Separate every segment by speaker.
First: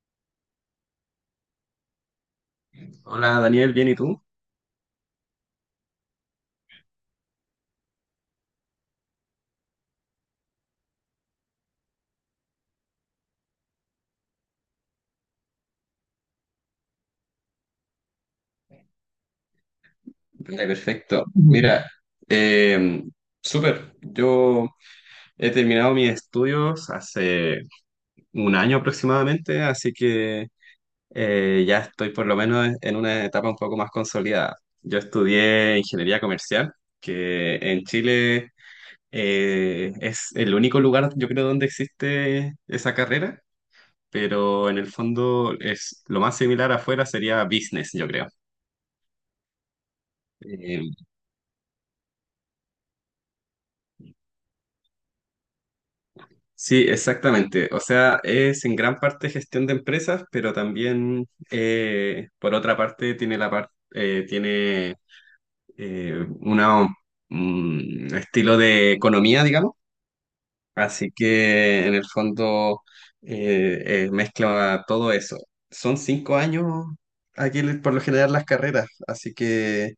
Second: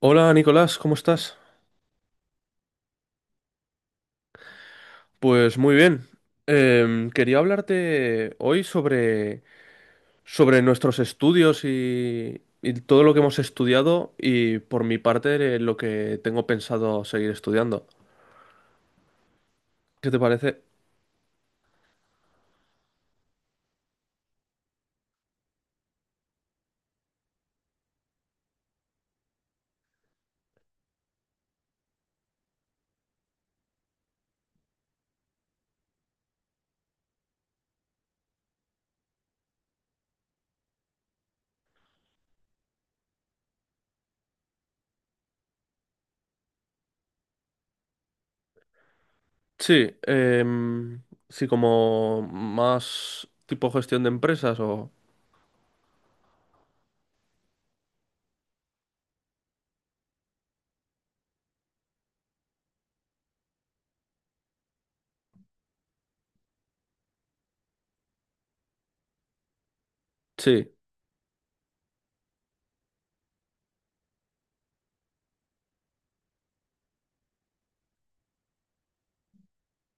Speaker 1: Hola Nicolás, ¿cómo estás?
Speaker 2: Hola Daniel, ¿bien y tú?
Speaker 1: Pues muy bien. Quería hablarte hoy sobre nuestros estudios y todo lo que hemos estudiado y por mi parte lo que tengo pensado seguir estudiando. ¿Qué te parece?
Speaker 2: Vale, perfecto. Mira, eh, súper. Yo he terminado mis estudios hace un año aproximadamente, así que ya estoy por lo menos en una etapa un poco más consolidada. Yo estudié ingeniería comercial, que en Chile es el único lugar, yo creo, donde existe esa carrera, pero en el fondo es lo más similar afuera sería business, yo creo.
Speaker 1: Sí,
Speaker 2: Em,
Speaker 1: sí, como más tipo gestión de empresas o...
Speaker 2: Sí, exactamente. O sea, es en gran parte gestión de empresas, pero también, por otra parte, tiene eh, una, un estilo de economía, digamos.
Speaker 1: Sí,
Speaker 2: Así que, en el fondo, mezcla todo eso. Son 5 años aquí, por lo general, las carreras, así que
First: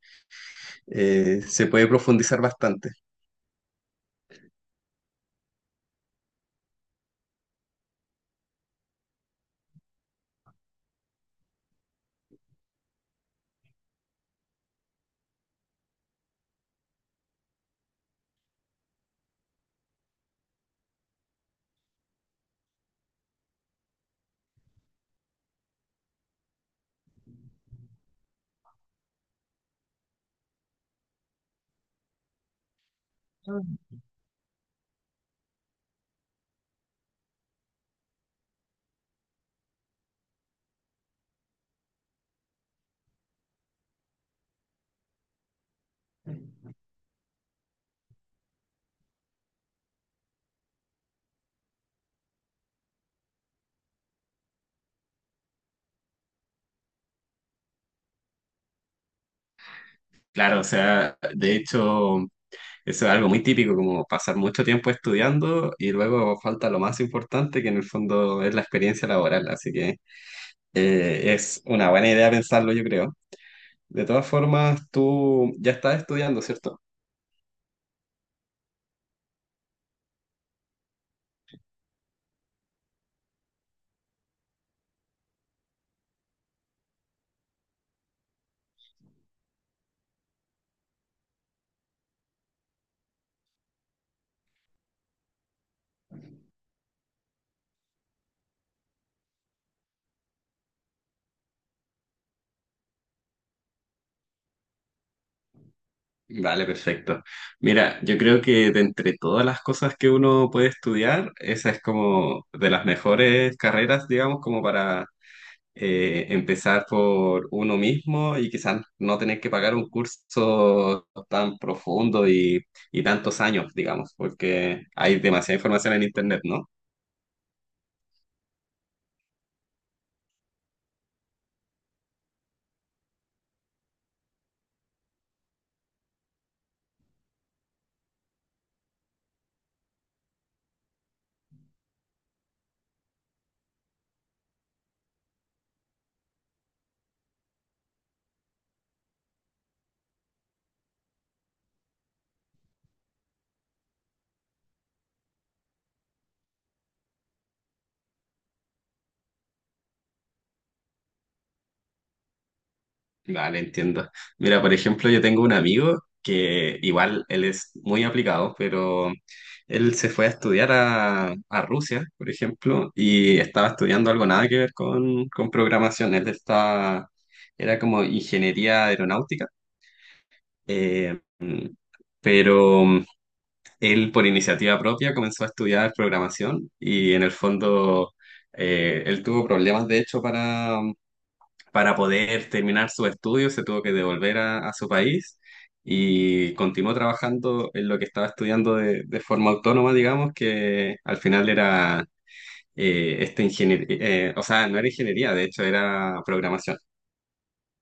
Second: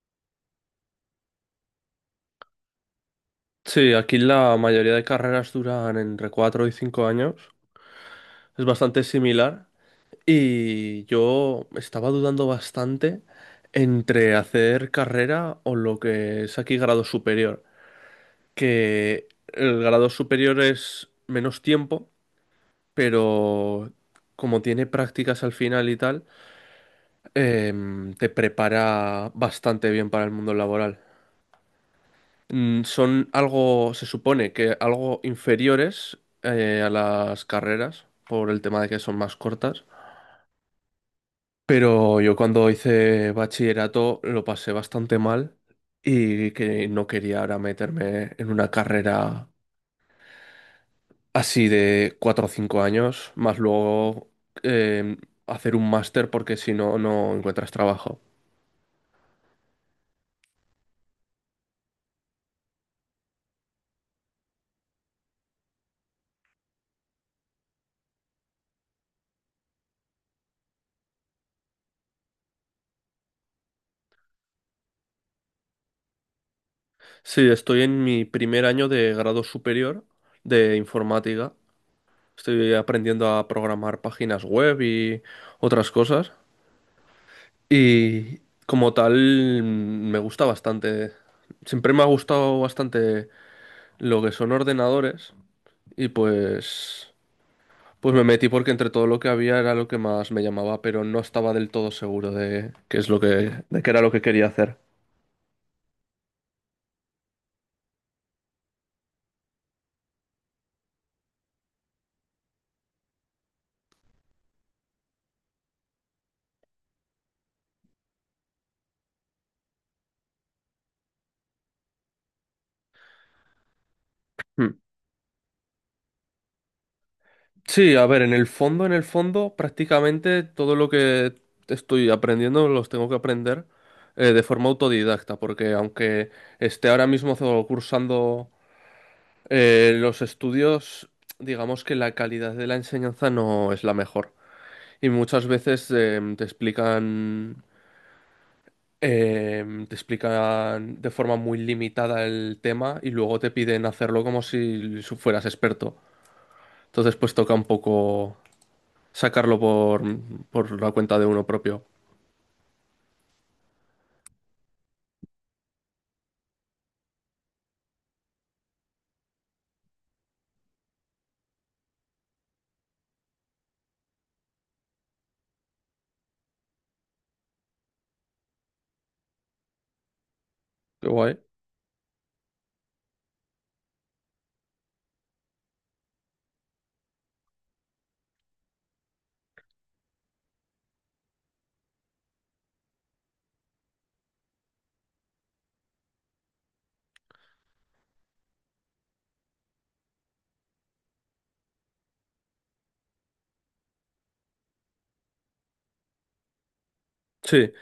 Speaker 2: se puede profundizar bastante.
Speaker 1: sí, aquí la mayoría de carreras duran entre 4 y 5 años. Es bastante similar. Y yo estaba dudando bastante entre hacer carrera o lo que es aquí grado superior, que el grado superior es menos tiempo, pero como tiene prácticas al final y tal, te prepara bastante bien para el mundo laboral. Mm, son algo, se supone que algo inferiores a las carreras por el tema de que son más cortas. Pero yo cuando hice bachillerato lo pasé bastante mal y que no quería ahora meterme en una carrera así de cuatro o cinco años, más luego eh, hacer un máster porque si no, no encuentras trabajo.
Speaker 2: Claro, o sea, de hecho. Eso es algo muy típico, como pasar mucho tiempo estudiando y luego falta lo más importante, que en el fondo es la experiencia laboral. Así que es una buena idea pensarlo, yo creo. De todas formas, tú ya estás estudiando, ¿cierto?
Speaker 1: Sí, estoy en mi primer año de grado superior de informática. Estoy aprendiendo a programar páginas web y otras cosas. Y como tal, me gusta bastante. Siempre me ha gustado bastante lo que son ordenadores y pues me metí porque entre todo lo que había era lo que más me llamaba, pero no estaba del todo seguro de qué es lo que de qué era lo que quería hacer.
Speaker 2: Vale, perfecto. Mira, yo creo que de entre todas las cosas que uno puede estudiar, esa es como de las mejores carreras, digamos, como para empezar por uno mismo y quizás no tener que pagar un curso tan profundo y tantos años, digamos,
Speaker 1: Hmm.
Speaker 2: porque hay demasiada información en Internet, ¿no?
Speaker 1: Sí, a ver, en el fondo, prácticamente todo lo que estoy aprendiendo los tengo que aprender de forma autodidacta, porque aunque esté ahora mismo cursando los estudios, digamos que la calidad de la enseñanza no es la mejor. Y muchas veces te explican de forma muy limitada el tema y luego te piden hacerlo como si fueras experto. Entonces, pues toca un poco sacarlo por la cuenta de uno propio.
Speaker 2: Vale, entiendo. Mira, por ejemplo, yo tengo un amigo que igual él es muy aplicado, pero él se fue a estudiar a Rusia, por ejemplo, y estaba estudiando algo nada que ver con programación. Era como ingeniería aeronáutica.
Speaker 1: Qué
Speaker 2: Eh,
Speaker 1: guay.
Speaker 2: pero él por iniciativa propia comenzó a estudiar programación y en el fondo él tuvo problemas de hecho para poder terminar sus estudios, se tuvo que devolver a su país y continuó trabajando en lo que estaba estudiando de forma autónoma, digamos, que al final era esta ingeniería. O sea, no era ingeniería, de hecho era programación.
Speaker 1: Sí,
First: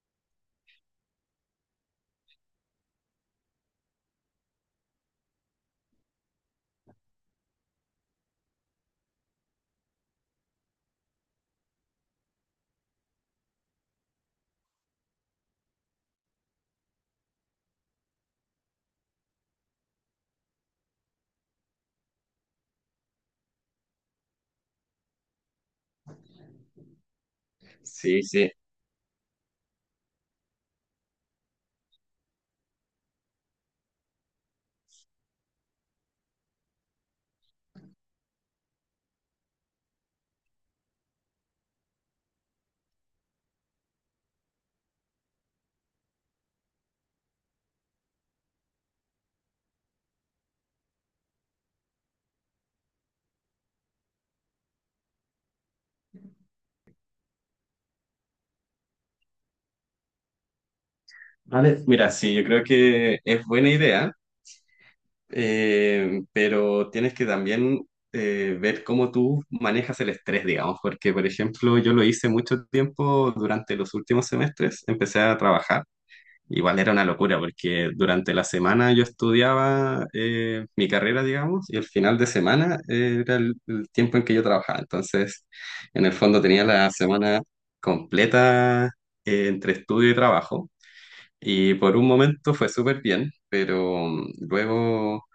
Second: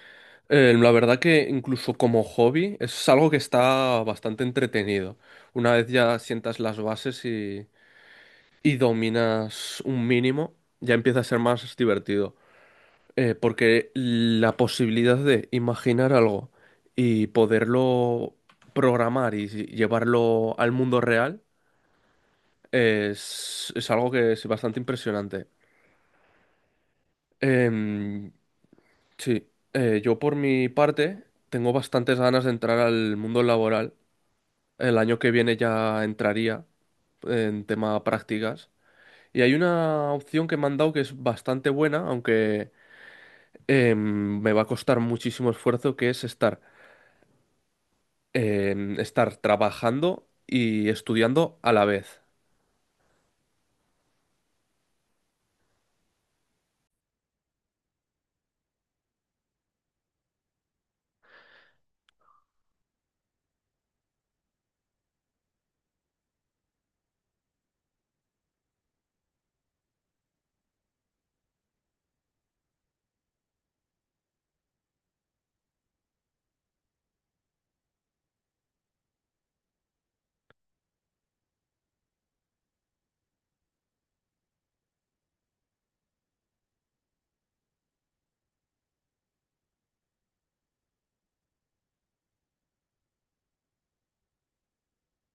Speaker 1: la verdad que incluso como hobby es algo que está bastante entretenido. Una vez ya sientas las bases y dominas un mínimo, ya empieza a ser más divertido. Porque la posibilidad de imaginar algo y poderlo programar y llevarlo al mundo real es algo que es bastante impresionante.
Speaker 2: Sí,
Speaker 1: Em,
Speaker 2: sí.
Speaker 1: sí, yo por mi parte tengo bastantes ganas de entrar al mundo laboral. El año que viene ya entraría en tema prácticas. Y hay una opción que me han dado que es bastante buena, aunque me va a costar muchísimo esfuerzo, que es estar trabajando y estudiando a la vez.
Speaker 2: Vale, mira, sí, yo creo que es buena idea. Pero tienes que también ver cómo tú manejas el estrés, digamos, porque, por ejemplo, yo lo hice mucho tiempo durante los últimos semestres, empecé a trabajar. Igual era una locura porque durante la semana yo estudiaba mi carrera, digamos, y el final de semana era el tiempo en que yo trabajaba. Entonces, en el fondo tenía la semana completa entre estudio y trabajo. Y por un momento fue súper bien, pero luego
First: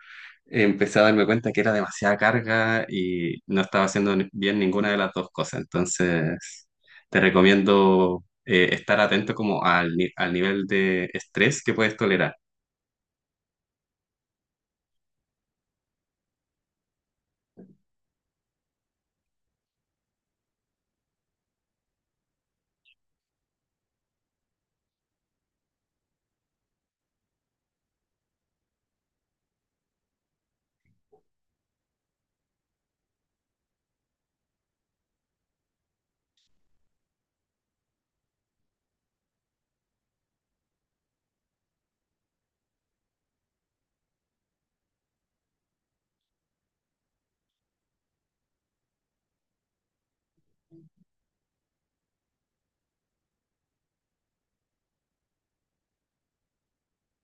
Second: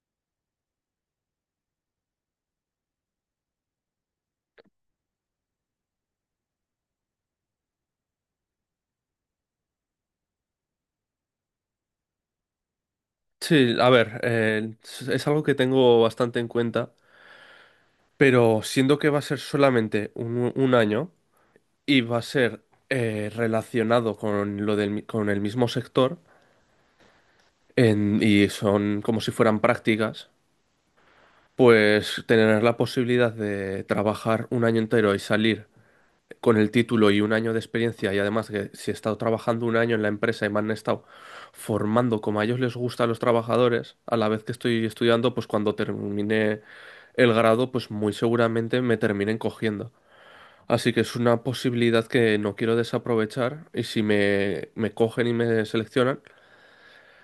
Speaker 2: empecé a darme cuenta que era demasiada carga y no estaba haciendo bien ninguna de las dos cosas. Entonces, te recomiendo estar atento como al, ni- al nivel de estrés que puedes tolerar.
Speaker 1: Sí, a ver, es algo que tengo bastante en cuenta, pero siendo que va a ser solamente un año y va a ser relacionado con lo con el mismo sector y son como si fueran prácticas, pues tener la posibilidad de trabajar un año entero y salir con el título y un año de experiencia y además que si he estado trabajando un año en la empresa y me han estado formando como a ellos les gusta a los trabajadores, a la vez que estoy estudiando, pues cuando termine el grado, pues muy seguramente me terminen cogiendo. Así que es una posibilidad que no quiero desaprovechar y si me cogen y me seleccionan,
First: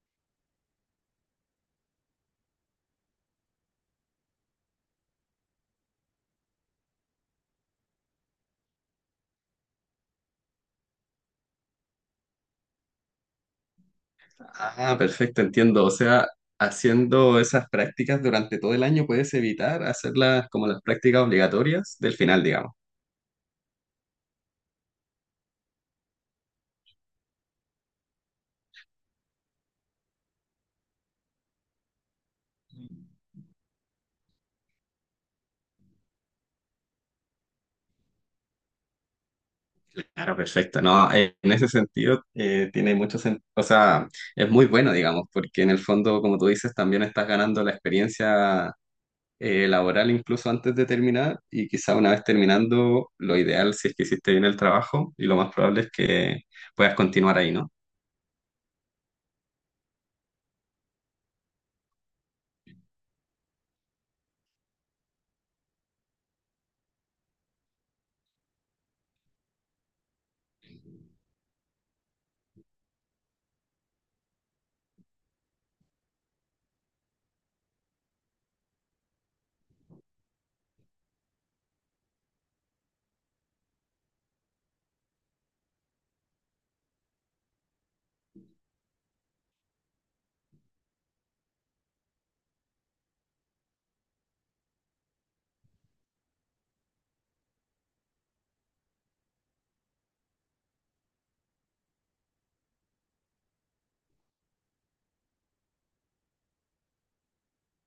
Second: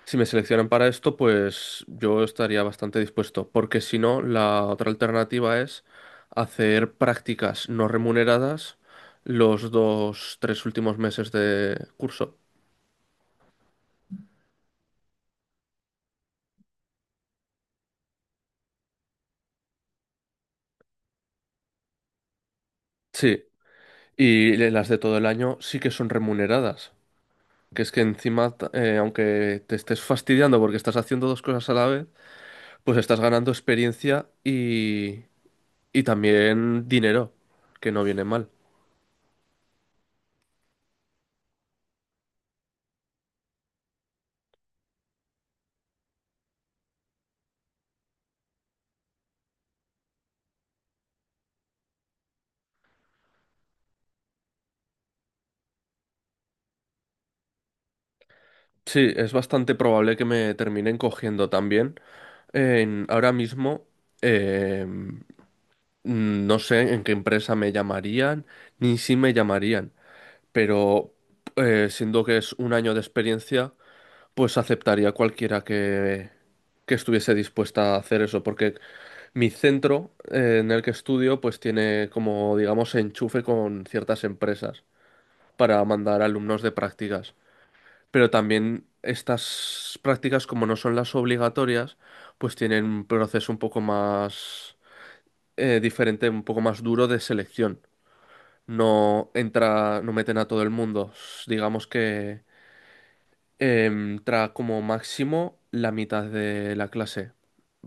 Speaker 1: si me seleccionan para esto, pues yo estaría bastante dispuesto, porque si no, la otra alternativa es hacer prácticas no remuneradas los dos, tres últimos meses de curso.
Speaker 2: Ah, perfecto, entiendo. O sea, haciendo esas prácticas durante todo el año puedes evitar hacerlas como las prácticas obligatorias del final, digamos.
Speaker 1: Sí, y las de todo el año sí que son remuneradas. Que es que encima, aunque te estés fastidiando porque estás haciendo dos cosas a la vez, pues estás ganando experiencia y también dinero, que no viene mal.
Speaker 2: Claro, perfecto. No, en ese sentido tiene mucho sentido. O sea, es muy bueno, digamos, porque en el fondo, como tú dices, también estás ganando la experiencia laboral incluso antes de terminar, y quizá una vez terminando, lo ideal si es que hiciste bien el trabajo y lo más probable es que puedas continuar ahí, ¿no?
Speaker 1: Sí, es bastante probable que me terminen cogiendo también. Ahora mismo eh, no sé en qué empresa me llamarían, ni si me llamarían, pero siendo que es un año de experiencia, pues aceptaría cualquiera que estuviese dispuesta a hacer eso, porque mi centro en el que estudio pues tiene como digamos enchufe con ciertas empresas para mandar alumnos de prácticas, pero también estas prácticas, como no son las obligatorias, pues tienen un proceso un poco más diferente, un poco más duro de selección. No meten a todo el mundo. Digamos que entra como máximo la mitad de la clase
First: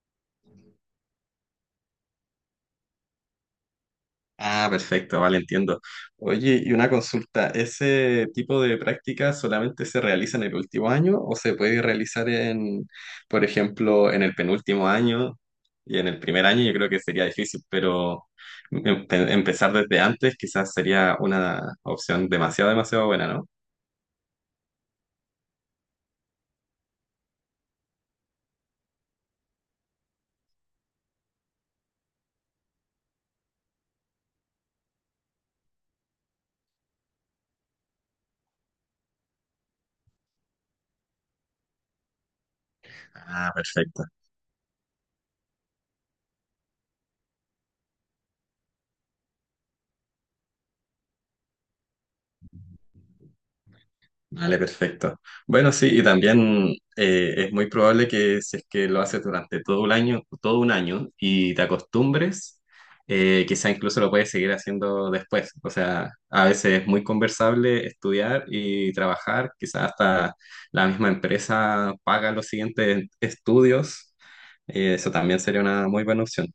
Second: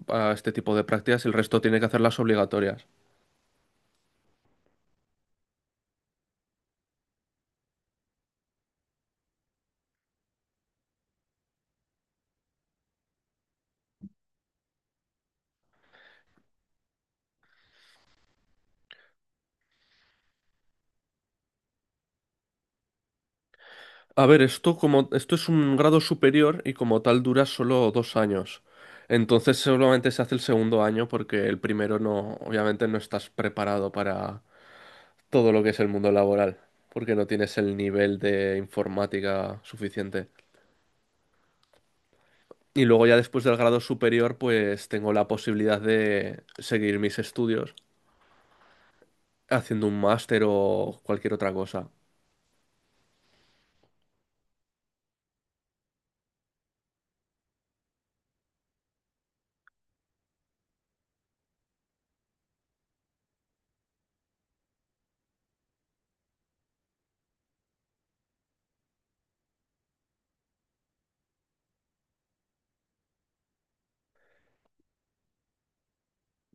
Speaker 1: a este tipo de prácticas, el resto tiene que hacer las obligatorias.
Speaker 2: Ah, perfecto, vale, entiendo. Oye, y una consulta, ¿ese tipo de prácticas solamente se realiza en el último año o se puede realizar, en, por ejemplo, en el penúltimo año y en el primer año? Yo creo que sería difícil, pero empezar desde antes quizás sería una opción demasiado, demasiado buena, ¿no?
Speaker 1: A ver, esto como esto es un grado superior y como tal dura solo dos años. Entonces solamente se hace el segundo año porque el primero no, obviamente no estás preparado para todo lo que es el mundo laboral, porque no tienes el nivel de informática suficiente. Y luego ya después
Speaker 2: Ah,
Speaker 1: del grado
Speaker 2: perfecto.
Speaker 1: superior, pues tengo la posibilidad de seguir mis estudios haciendo un máster o cualquier otra cosa.
Speaker 2: Vale, perfecto. Bueno, sí, y también es muy probable que si es que lo haces durante todo un año y te acostumbres, quizá incluso lo puedes seguir haciendo después. O sea, a veces es muy conversable estudiar y trabajar, quizá hasta la misma empresa paga los siguientes estudios. Eso también sería una muy buena opción.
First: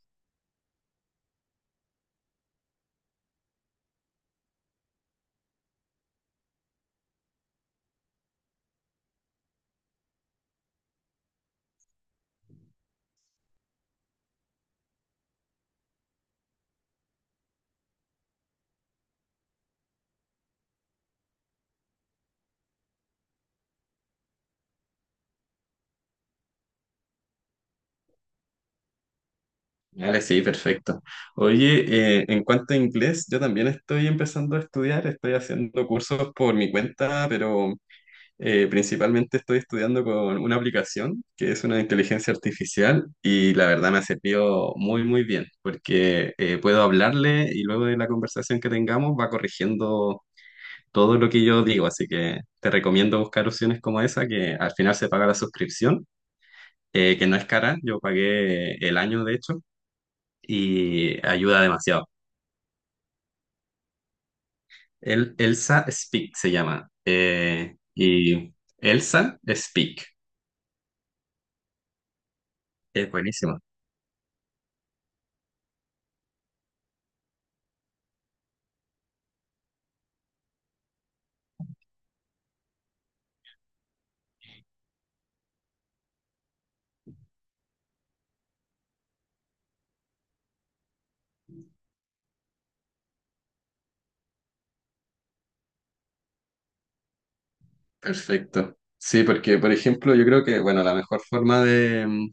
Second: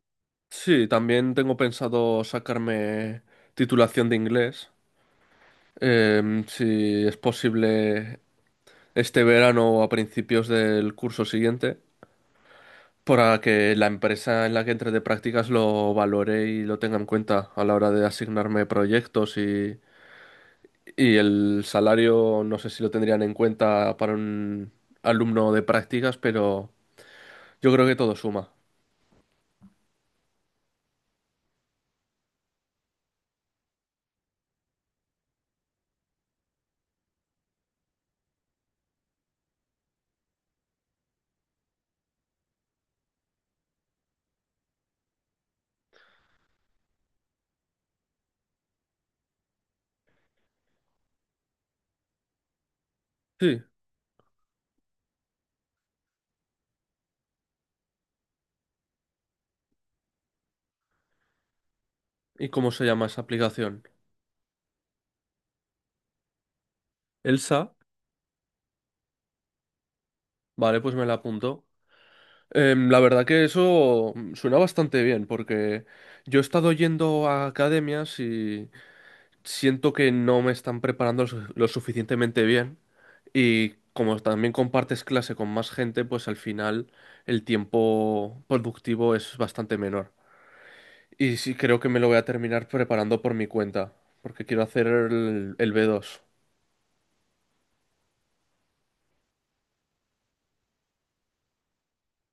Speaker 1: Sí, también tengo pensado sacarme titulación de inglés. Si es posible este verano o a principios del curso siguiente, para que la empresa en la que entre de prácticas lo valore y lo tenga en cuenta a la hora de asignarme proyectos y el salario, no sé si lo tendrían en cuenta para un alumno de prácticas, pero yo creo que todo suma.
Speaker 2: Vale, sí, perfecto. Oye, en cuanto a inglés, yo también estoy empezando a estudiar, estoy haciendo cursos por mi cuenta, pero principalmente estoy estudiando con una aplicación que es una inteligencia artificial y la verdad me ha servido muy, muy bien, porque puedo hablarle y luego de la conversación que tengamos va corrigiendo todo lo que yo digo, así que te recomiendo buscar
Speaker 1: Sí,
Speaker 2: opciones como esa, que al final se paga la suscripción, que no es cara, yo pagué el año de hecho y ayuda demasiado.
Speaker 1: ¿y cómo se llama esa aplicación?
Speaker 2: Elsa Speak se llama.
Speaker 1: Elsa,
Speaker 2: Y Elsa Speak.
Speaker 1: vale, pues me la apunto. La
Speaker 2: Es
Speaker 1: verdad que
Speaker 2: buenísimo.
Speaker 1: eso suena bastante bien, porque yo he estado yendo a academias y siento que no me están preparando lo suficientemente bien. Y como también compartes clase con más gente, pues al final el tiempo productivo es bastante menor. Y sí creo que me lo voy a terminar preparando por mi cuenta, porque quiero hacer el B2.
Speaker 2: Perfecto. Sí, porque, por ejemplo, yo creo que, bueno, la mejor forma de,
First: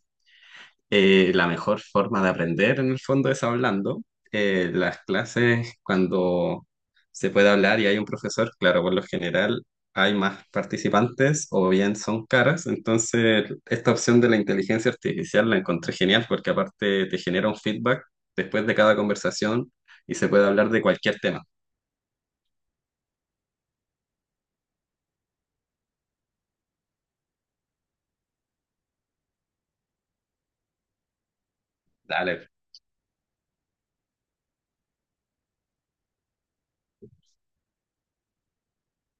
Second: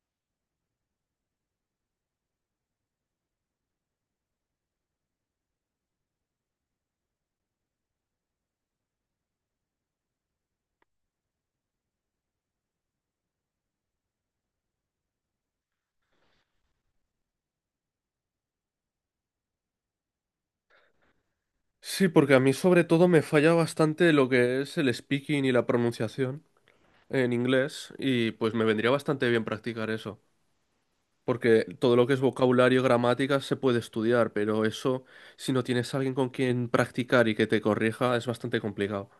Speaker 2: Eh, la mejor forma de aprender en el fondo es hablando. Las clases, cuando se puede hablar y hay un profesor, claro, por lo general hay más participantes o bien son caras. Entonces, esta opción de la inteligencia artificial la encontré genial porque aparte te genera un feedback después de cada conversación y se puede hablar de cualquier tema.
Speaker 1: Sí, porque a mí sobre todo me falla bastante lo que es el speaking y la pronunciación en inglés y pues me vendría bastante bien practicar eso, porque todo lo que es
Speaker 2: Dale.
Speaker 1: vocabulario, gramática se puede estudiar, pero eso, si no tienes alguien con quien practicar y que te corrija, es bastante complicado.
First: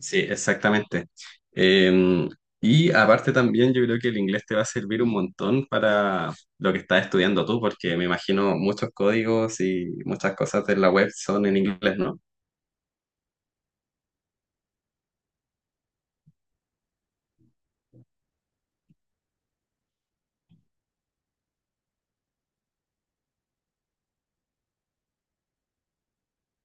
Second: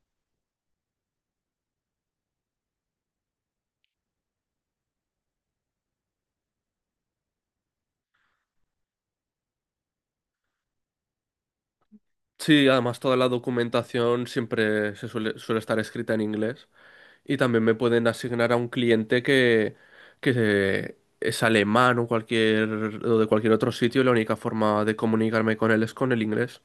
Speaker 2: Sí, exactamente. Eh, y aparte también yo creo que el inglés te va a servir un montón para lo que estás estudiando tú, porque me imagino muchos códigos y muchas cosas de la web son en inglés, ¿no?
Speaker 1: Sí, además toda la documentación siempre suele estar escrita en inglés y también me pueden asignar a un cliente que es alemán o cualquier o de cualquier otro sitio y la única forma de comunicarme con él es con el inglés.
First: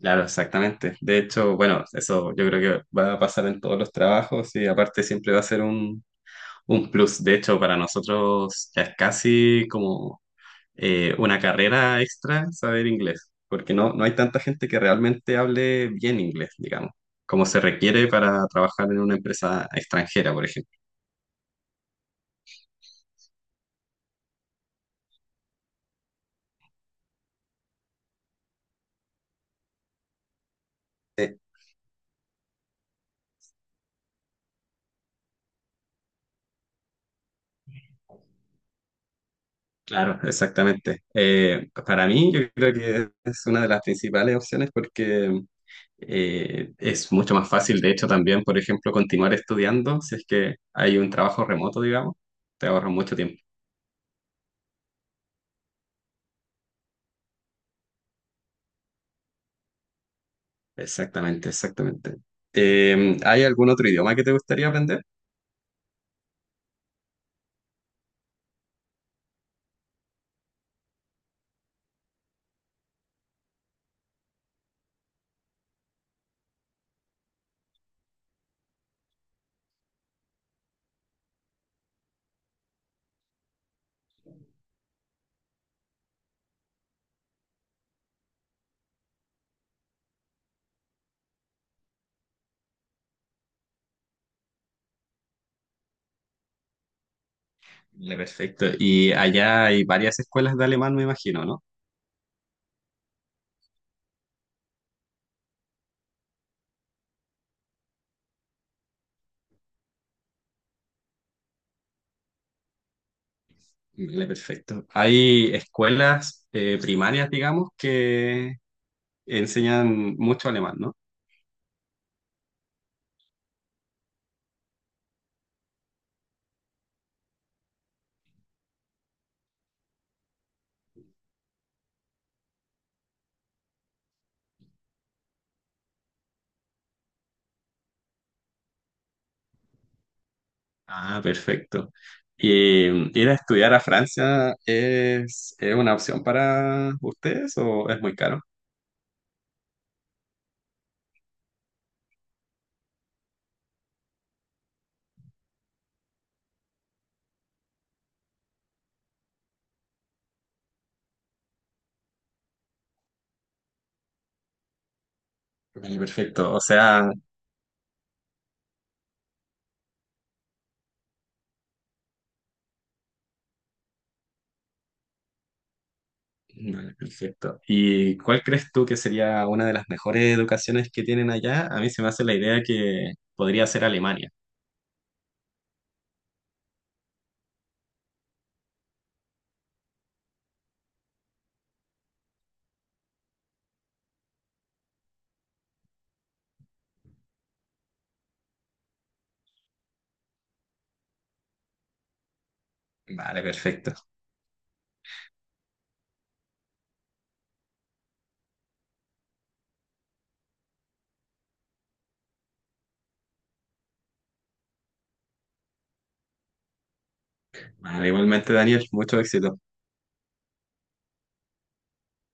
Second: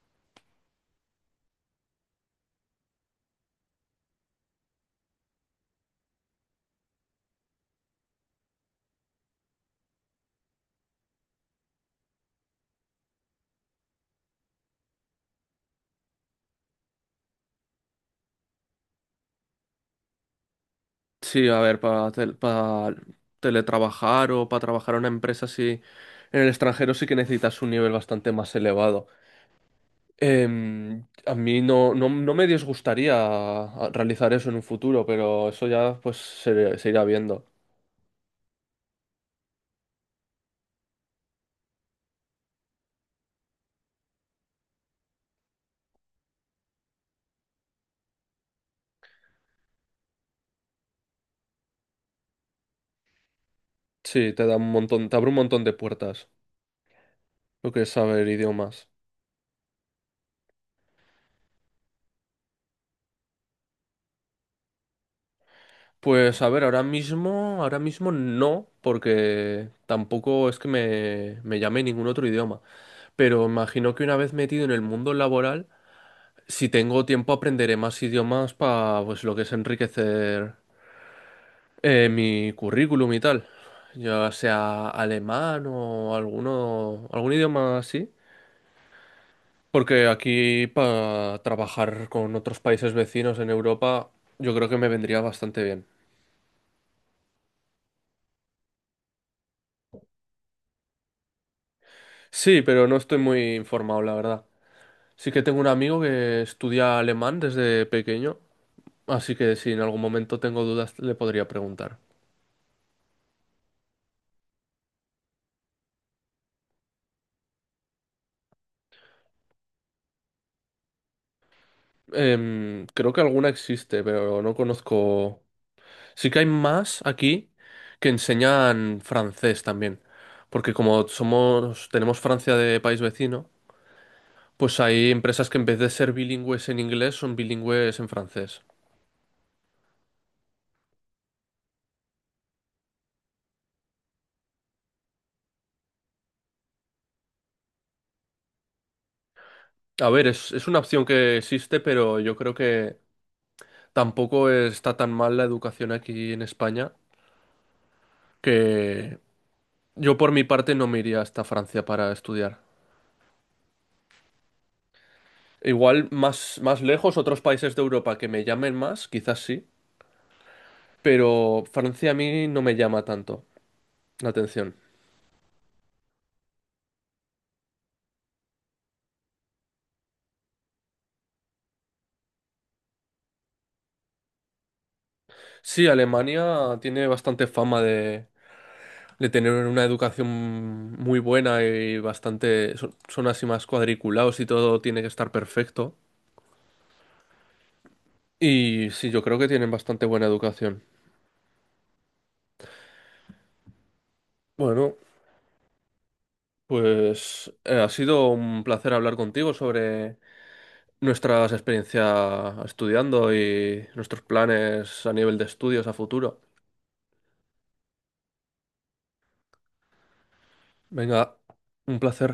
Speaker 2: Claro, exactamente. De hecho, bueno, eso yo creo que va a pasar en todos los trabajos, y aparte siempre va a ser un plus. De hecho, para nosotros ya es casi como una carrera extra saber inglés, porque no, no hay tanta gente que realmente hable bien inglés, digamos, como se requiere para trabajar en una empresa extranjera, por ejemplo.
Speaker 1: Sí, a ver, para teletrabajar o para trabajar en una empresa así en el extranjero sí que necesitas un nivel bastante más elevado. Em, a mí no me disgustaría realizar eso en un futuro, pero eso ya pues se irá viendo.
Speaker 2: Claro, exactamente. Para mí, yo creo que es una de las principales opciones porque es mucho más fácil, de hecho, también, por ejemplo, continuar estudiando si es que hay un trabajo remoto, digamos, te ahorra mucho tiempo.
Speaker 1: Sí, te da un montón, te abre un montón de puertas lo que es saber idiomas.
Speaker 2: Exactamente, exactamente. ¿Hay algún otro idioma que te gustaría aprender?
Speaker 1: Pues a ver, ahora mismo no, porque tampoco es que me llame ningún otro idioma. Pero imagino que una vez metido en el mundo laboral, si tengo tiempo aprenderé más idiomas para pues lo que es enriquecer mi currículum y tal. Ya sea alemán o algún idioma así. Porque aquí para trabajar con otros países vecinos en Europa yo creo que me vendría bastante bien.
Speaker 2: Le perfecto. Y allá hay varias escuelas de alemán, me imagino, ¿no?
Speaker 1: Sí, pero no estoy muy informado, la verdad. Sí que tengo un amigo que estudia alemán desde pequeño, así que si en algún momento tengo dudas le podría preguntar.
Speaker 2: Le perfecto. Hay escuelas primarias, digamos, que enseñan mucho alemán, ¿no?
Speaker 1: Em, creo que alguna existe, pero no conozco. Sí que hay más aquí que enseñan francés también, porque como somos, tenemos Francia de país vecino, pues hay empresas que en vez de ser bilingües en inglés son bilingües en francés.
Speaker 2: Ah, perfecto. ¿Y ir a estudiar a Francia es una opción para ustedes o es muy caro?
Speaker 1: A ver, es una opción que existe, pero yo creo que tampoco está tan mal la educación aquí en España, que yo por mi parte no me iría hasta Francia para estudiar.
Speaker 2: Vale,
Speaker 1: Igual
Speaker 2: perfecto. O
Speaker 1: más
Speaker 2: sea,
Speaker 1: lejos, otros países de Europa que me llamen más, quizás sí, pero Francia a mí no me llama tanto la atención.
Speaker 2: vale, perfecto. ¿Y cuál crees tú que sería una de las mejores educaciones que tienen allá? A mí se me hace la idea que podría ser Alemania.
Speaker 1: Sí, Alemania tiene bastante fama de tener una educación muy buena y bastante... son así más cuadriculados y todo tiene que estar perfecto. Y sí, yo creo que tienen bastante buena educación.
Speaker 2: Vale, perfecto.
Speaker 1: Bueno, pues ha sido un placer hablar contigo sobre nuestras experiencias estudiando y nuestros planes a nivel de estudios a futuro.
Speaker 2: Vale, igualmente, Daniel, mucho éxito.
Speaker 1: Venga, un placer.